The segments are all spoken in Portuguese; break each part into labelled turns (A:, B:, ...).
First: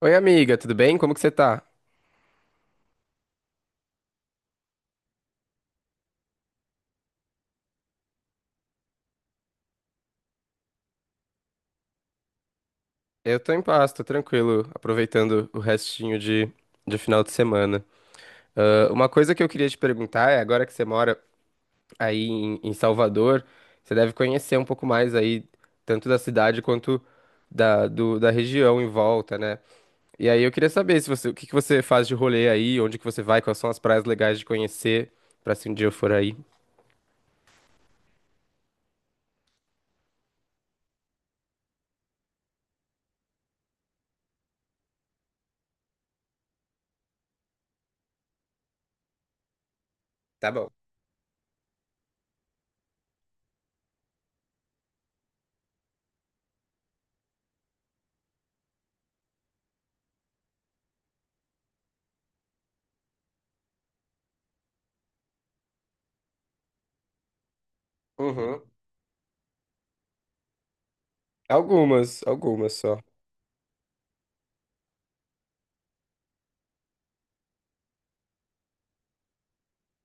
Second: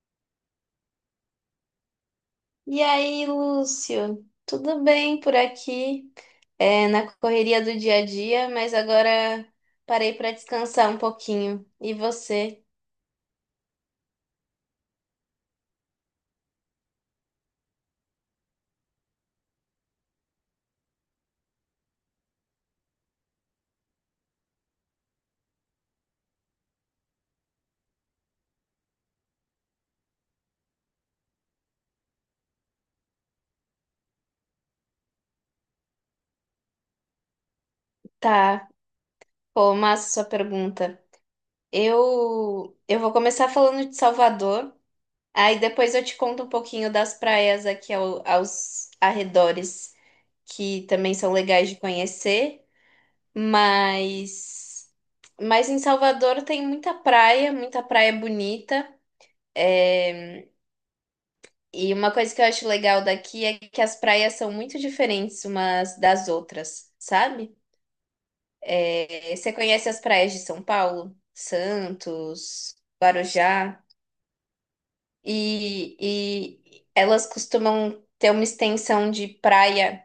A: Oi, amiga, tudo bem? Como que você tá?
B: E aí, Lúcio? Tudo bem por aqui? Na correria do dia a dia, mas agora parei para descansar um pouquinho. E você?
A: Eu tô em paz, tô tranquilo, aproveitando o restinho de final de semana. Ah, uma coisa que eu queria te perguntar é, agora que você mora aí em Salvador, você deve conhecer um pouco mais aí, tanto da cidade quanto da região em volta, né? E aí eu queria saber se você, o que que você faz de rolê aí, onde que você vai, quais são as praias legais de conhecer, pra se um dia eu for aí.
B: Tá. Pô, massa sua pergunta. Eu vou começar falando de Salvador, aí depois eu te conto um pouquinho das praias aqui aos arredores,
A: Tá bom.
B: que também são legais de conhecer, mas mas em Salvador tem muita praia bonita. É, E uma coisa que eu acho legal daqui é que as praias são muito diferentes umas das outras, sabe?
A: Uhum.
B: Você conhece as praias de São Paulo,
A: Algumas, algumas
B: Santos,
A: só.
B: Guarujá, e, e elas costumam ter uma extensão de praia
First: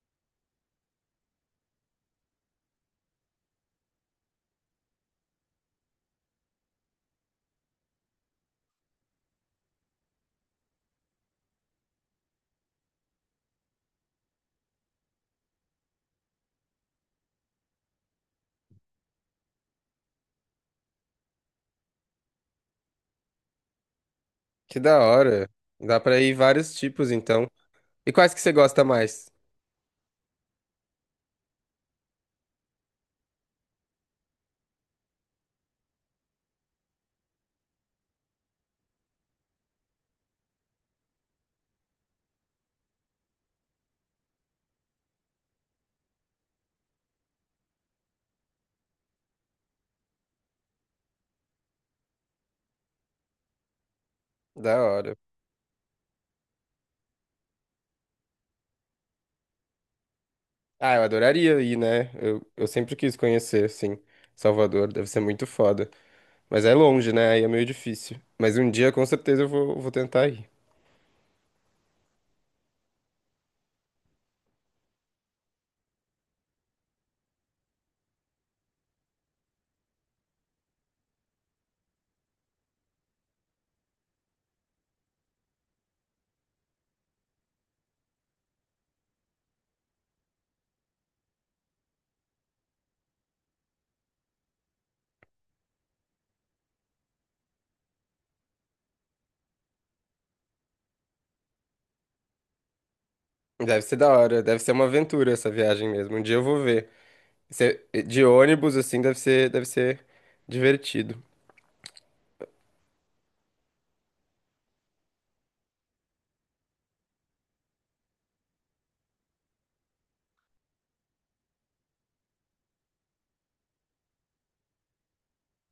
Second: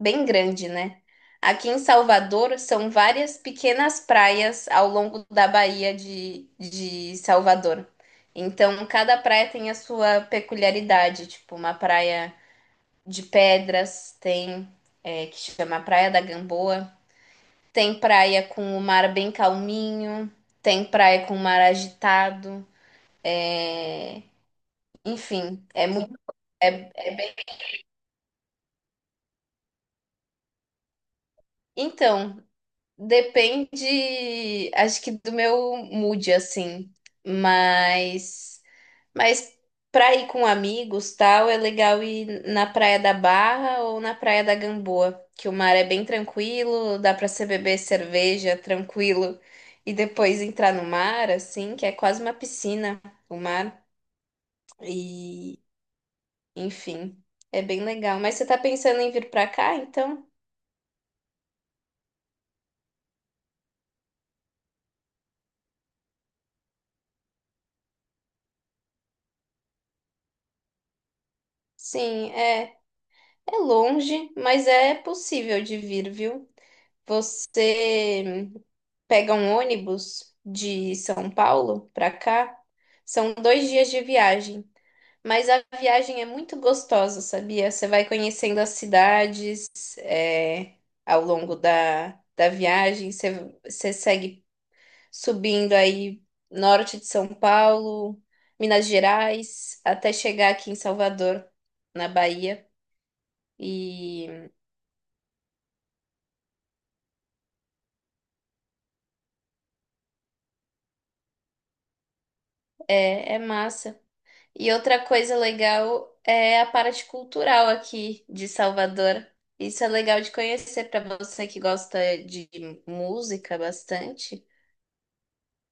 B: bem grande, né? Aqui em Salvador são várias pequenas praias ao longo da Baía de Salvador. Então, cada praia tem a sua peculiaridade, tipo uma praia de pedras, tem que chama Praia da Gamboa, tem praia com o mar bem calminho, tem praia com o mar agitado, é,
A: Que da hora.
B: enfim, é
A: Dá
B: muito,
A: pra ir
B: é,
A: vários tipos,
B: é bem.
A: então. E quais que você gosta mais?
B: Então, depende, acho que do meu mood assim, mas Mas pra ir com amigos, tal, é legal ir na Praia da Barra ou na Praia da Gamboa, que o mar é bem tranquilo, dá pra você beber cerveja tranquilo e depois entrar no mar, assim, que é quase uma piscina, o mar.
A: Da hora.
B: E, enfim, é bem legal. Mas você tá pensando em vir pra cá, então?
A: Ah, eu adoraria ir, né? Eu sempre quis conhecer, assim, Salvador. Deve ser muito foda. Mas é longe, né? Aí é meio difícil. Mas um dia, com certeza, eu vou tentar ir.
B: Sim, é longe, mas é possível de vir, viu? Você pega um ônibus de São Paulo para cá, são dois dias de viagem. Mas a viagem é muito gostosa, sabia? Você vai conhecendo as cidades, ao longo da viagem, você segue subindo aí norte de São Paulo, Minas Gerais, até chegar aqui em Salvador, na Bahia.
A: Deve ser da hora.
B: E
A: Deve ser uma aventura essa viagem mesmo. Um dia eu vou ver. Se- De ônibus, assim, deve ser divertido.
B: é massa. E outra coisa legal é a parte cultural aqui de Salvador. Isso é legal de conhecer para você que gosta de música bastante.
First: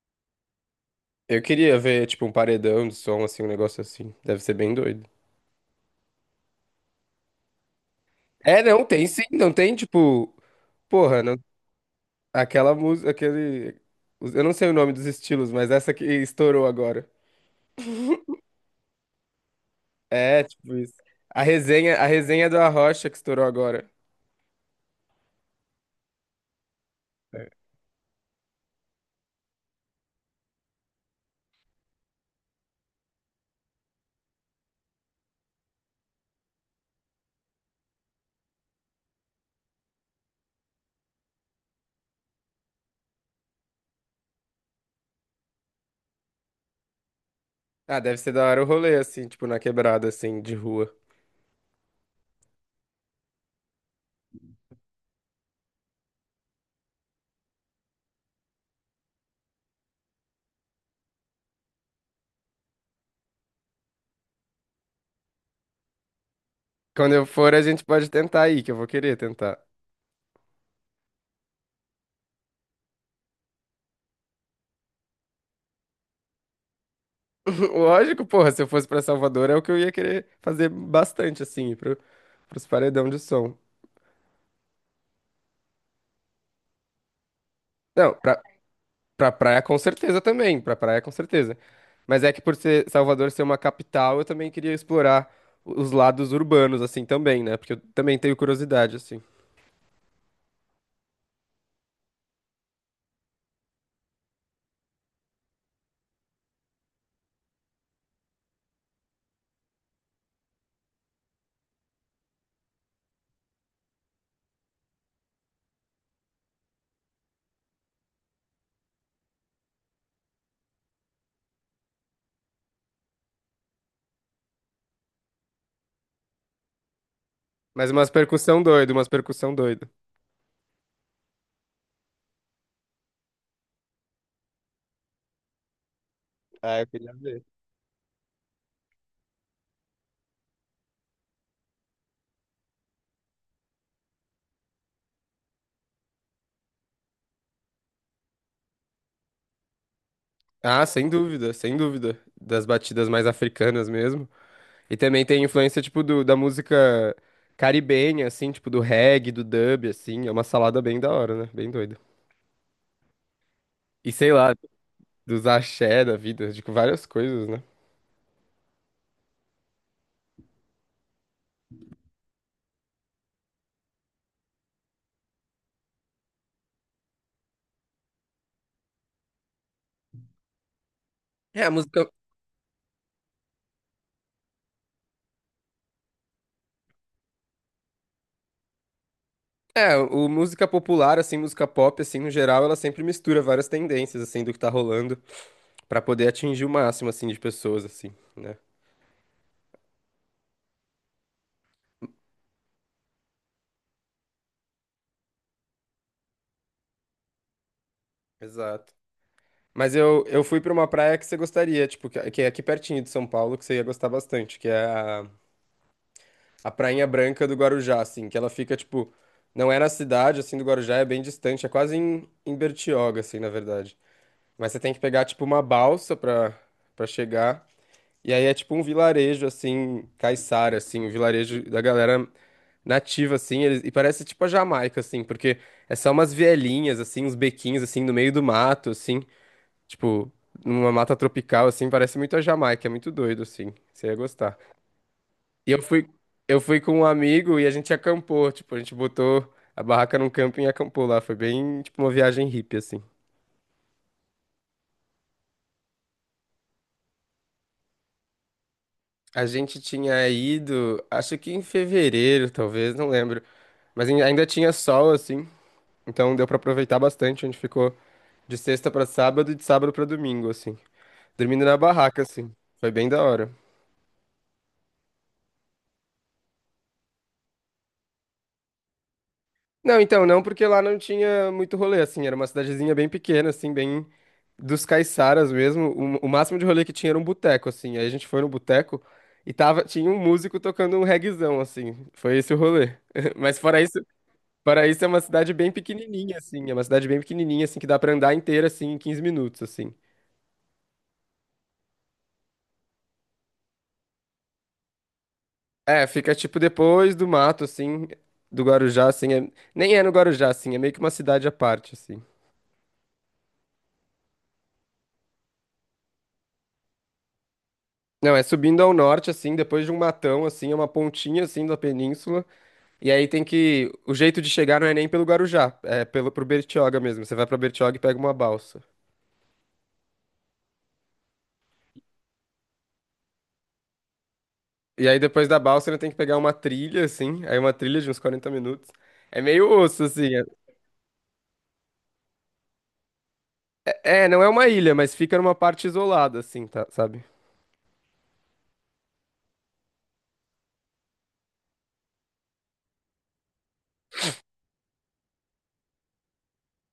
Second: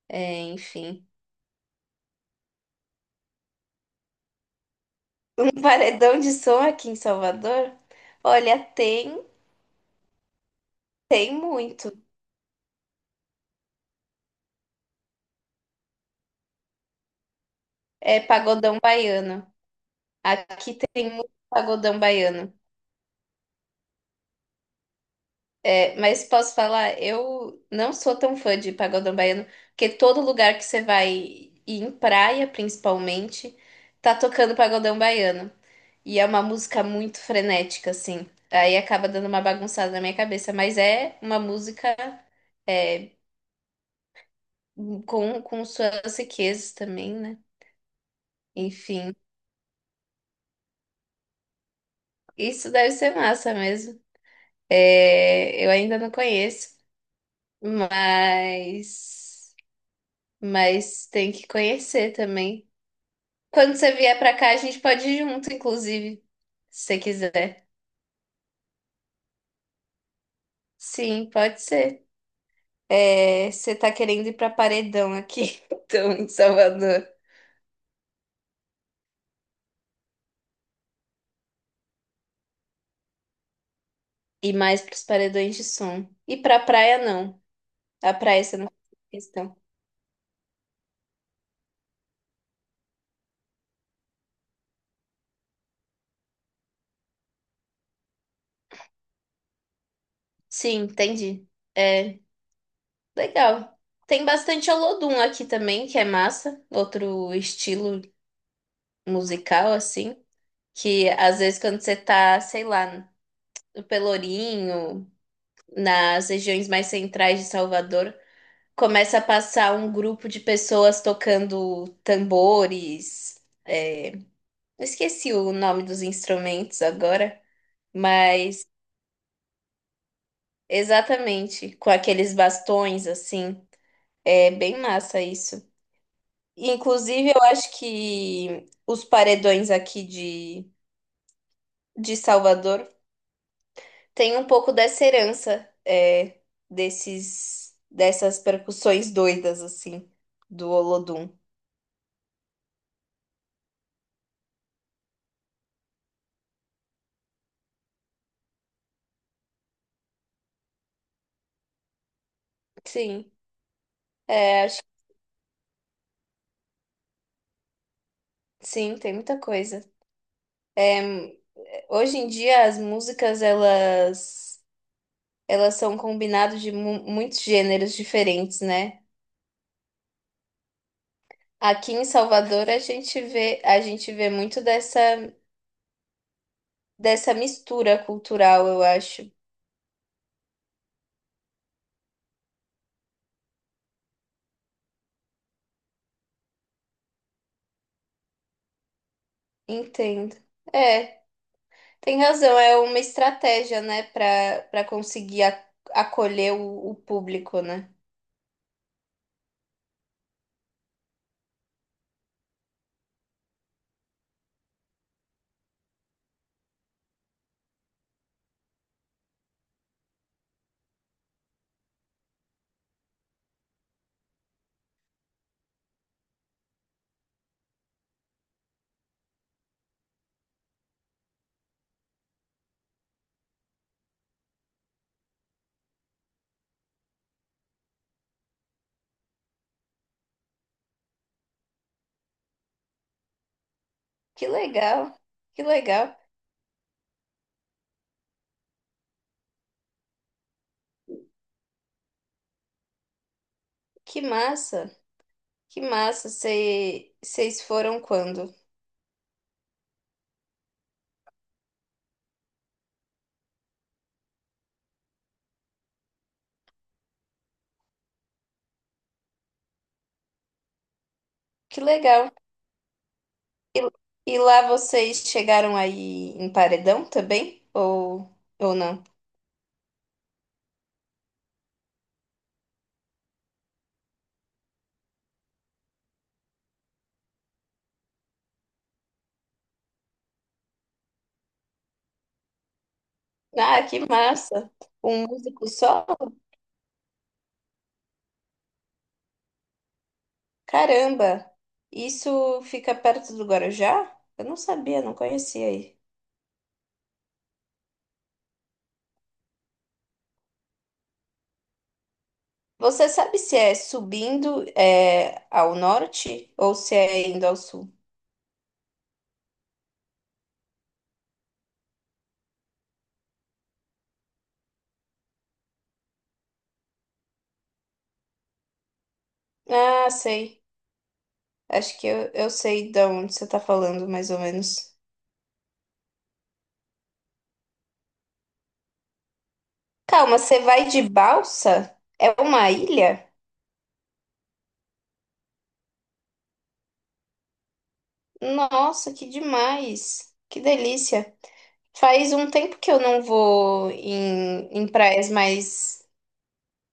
B: É, enfim,
A: Eu queria ver, tipo, um paredão de som, assim, um negócio assim. Deve ser bem doido.
B: um paredão de som aqui em Salvador, olha,
A: É, não, tem sim.
B: tem,
A: Não tem, tipo... Porra,
B: tem
A: não.
B: muito.
A: Aquela música, aquele. Os- Eu não sei o nome dos estilos, mas essa que estourou agora.
B: É pagodão baiano.
A: É, tipo
B: Aqui
A: isso.
B: tem muito
A: A resenha,
B: pagodão
A: a resenha
B: baiano.
A: do Arrocha que estourou agora.
B: Mas posso falar, eu não sou tão fã de pagodão baiano, porque todo lugar que você vai, e em praia principalmente, tá tocando pagodão baiano. E é uma música muito frenética, assim. Aí acaba dando uma bagunçada na minha cabeça, mas é uma música é, com suas riquezas também, né?
A: Ah, deve ser da hora o rolê,
B: Enfim,
A: assim, tipo, na quebrada, assim, de rua.
B: isso deve ser massa mesmo. É, eu ainda não conheço, mas, mas tem que conhecer também. Quando você vier pra cá, a gente pode ir junto, inclusive, se você
A: Quando eu for, a
B: quiser.
A: gente pode tentar ir, que eu vou querer tentar.
B: Sim, pode ser. É, você tá querendo ir pra Paredão aqui, então, em Salvador.
A: Lógico, porra, se eu fosse pra Salvador, é o que eu ia querer fazer bastante, assim, pro, pros paredão de som.
B: E mais pros paredões de som. E pra praia, não. A
A: Não,
B: praia você não faz
A: pra
B: questão.
A: praia, com certeza também. Pra praia, com certeza. Mas é que por ser Salvador ser uma capital, eu também queria explorar os lados urbanos, assim, também, né? Porque eu também tenho curiosidade, assim.
B: Sim, entendi. É, legal. Tem bastante Olodum aqui também, que é massa. Outro estilo musical, assim. Que às vezes quando você tá, sei lá, no Pelourinho, nas regiões mais centrais de Salvador, começa a passar um grupo de pessoas tocando tambores. Eu esqueci o nome dos instrumentos agora,
A: Mas umas percussão
B: mas
A: doida umas percussão doida
B: exatamente com aqueles bastões assim. É bem massa isso.
A: ah, eu queria
B: Inclusive, eu
A: ver.
B: acho que os paredões aqui de Salvador têm um pouco dessa herança, dessas percussões doidas, assim, do
A: Ah, sem
B: Olodum.
A: dúvida, sem dúvida. Das batidas mais africanas mesmo. E também tem influência, tipo, da música caribenha, assim, tipo, do reggae, do dub, assim. É uma salada bem da hora, né? Bem doida.
B: Sim,
A: E sei lá,
B: acho
A: dos axé da vida, tipo, várias coisas, né?
B: que sim, tem muita coisa. Hoje em dia as músicas elas são combinadas de muitos gêneros diferentes, né?
A: É, a
B: Aqui em
A: música.
B: Salvador a gente vê muito dessa mistura cultural, eu acho.
A: É, o música popular, assim, música pop, assim, no geral, ela sempre mistura várias tendências, assim, do que tá rolando, pra poder atingir o máximo, assim, de pessoas, assim, né?
B: Entendo. É, tem razão, é uma estratégia, né, para conseguir acolher o público, né?
A: Exato. Mas eu fui pra uma praia que você gostaria, tipo, que é aqui pertinho de São Paulo, que você ia gostar bastante, que é a Prainha Branca do Guarujá, assim, que ela fica, tipo, não é na cidade, assim, do Guarujá, é bem distante, é quase em Bertioga, assim, na verdade. Mas você tem que pegar, tipo, uma balsa pra chegar. E aí é tipo um vilarejo, assim, caiçara, assim, um vilarejo da galera nativa, assim, eles- e parece tipo a Jamaica, assim, porque é só umas vielinhas, assim, uns bequinhos, assim, no meio do mato, assim, tipo, numa mata tropical, assim, parece muito a Jamaica, é muito doido, assim, você ia
B: Que
A: gostar.
B: legal. Que
A: E eu fui,
B: legal.
A: eu fui com um amigo e a gente acampou, tipo, a gente botou a barraca num camping e acampou lá, foi bem, tipo, uma viagem hippie, assim.
B: Que massa. Que massa. Vocês foram quando?
A: A gente tinha ido, acho que em fevereiro, talvez, não lembro, mas ai- ainda tinha sol, assim, então deu pra aproveitar bastante. A gente ficou de sexta pra sábado e de sábado pra domingo, assim. Dormindo na
B: Que
A: barraca,
B: legal.
A: assim. Foi bem da hora.
B: E, e lá vocês chegaram aí em paredão também? Ou não?
A: Não, então, não porque lá não tinha muito rolê, assim. Era uma cidadezinha bem pequena, assim, bem dos caiçaras mesmo. O máximo de rolê que tinha era um boteco, assim. Aí a gente foi no boteco e tava, tinha um músico tocando um reguezão, assim. Foi esse o rolê. Mas
B: Ah, que massa!
A: fora isso é uma
B: Um
A: cidade
B: músico
A: bem
B: só?
A: pequenininha, assim. É uma cidade bem pequenininha, assim, que dá pra andar inteira, assim, em 15 minutos, assim.
B: Caramba! Isso fica perto do Guarujá? Eu não sabia, não conhecia aí.
A: É, fica tipo depois do mato, assim, do Guarujá, assim. É- Nem é no Guarujá, assim, é meio que uma cidade à parte, assim.
B: Você sabe se é subindo ao norte ou se é indo ao sul?
A: Não, é subindo ao norte, assim, depois de um matão, assim, é uma pontinha, assim, da península. E aí tem que. O jeito de chegar não é nem pelo Guarujá, é pelo, pro Bertioga mesmo. Você vai pra Bertioga e pega uma balsa.
B: Ah, sei. Acho que eu sei de onde você está falando, mais ou menos.
A: E aí depois da balsa ainda tem que pegar uma trilha, assim. Aí uma trilha de uns 40 minutos. É meio osso, assim.
B: Calma, você vai de balsa? É uma ilha?
A: É, é, não é uma ilha, mas fica numa parte isolada, assim, tá, sabe?
B: Nossa, que demais! Que delícia! Faz um tempo que eu não vou em, em praias mais,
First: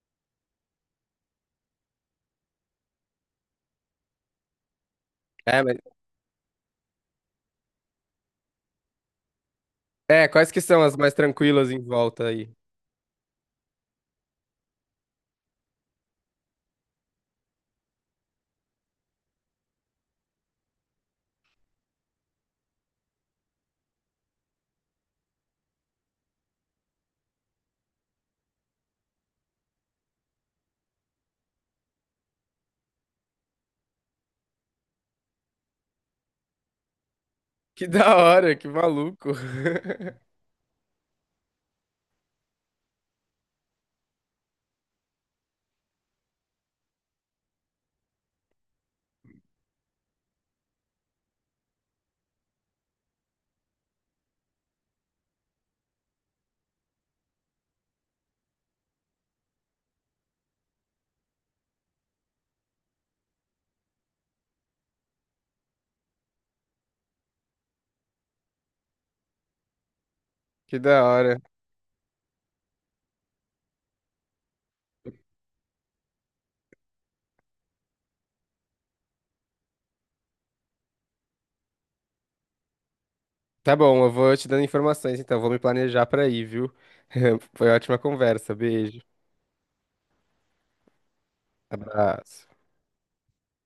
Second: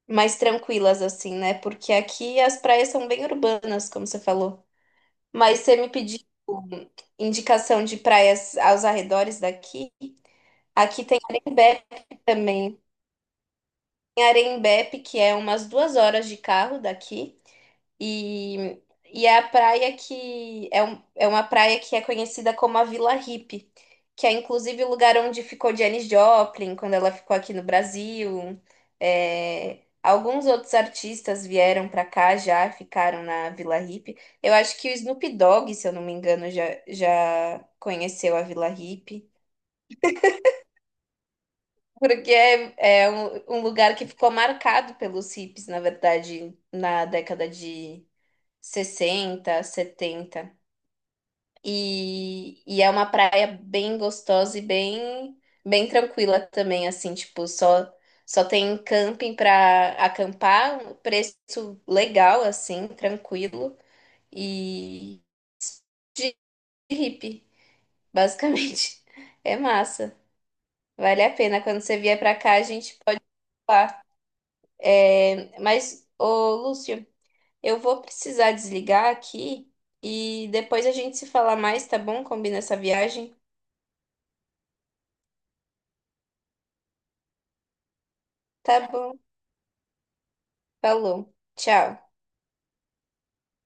B: mais tranquilas, assim, né? Porque aqui as praias são bem urbanas, como você falou. Mas
A: É,
B: você
A: mas.
B: me pediu indicação de praias aos arredores daqui.
A: É, quais que são as
B: Aqui
A: mais
B: tem
A: tranquilas em
B: Arembepe
A: volta aí?
B: também. Tem Arembepe, que é umas 2 horas de carro daqui. E, e é a praia que é, um, é uma praia que é conhecida como a Vila Hippie, que é inclusive o lugar onde ficou Janis Joplin quando ela ficou aqui no Brasil. É, alguns outros artistas vieram para cá já, ficaram na Vila Hippie. Eu acho que o Snoop Dogg, se eu não me engano, já, já
A: Que da
B: conheceu a
A: hora, que
B: Vila Hippie.
A: maluco.
B: Porque é um lugar que ficou marcado pelos hippies, na verdade, na década de 60, 70. E é uma praia bem gostosa e bem, bem tranquila também, assim, tipo, só, só tem camping para acampar, um preço legal, assim, tranquilo e de hippie, basicamente. É massa.
A: Que da
B: Vale a
A: hora.
B: pena. Quando você vier pra cá, a gente pode ir. Mas, ô Lúcio, eu vou precisar desligar aqui e depois a gente se fala mais, tá bom? Combina essa viagem?
A: Tá bom, eu vou te dando informações, então. Vou me planejar pra ir, viu? Foi ótima conversa.
B: Tá
A: Beijo.
B: bom. Falou. Tchau.
A: Abraço.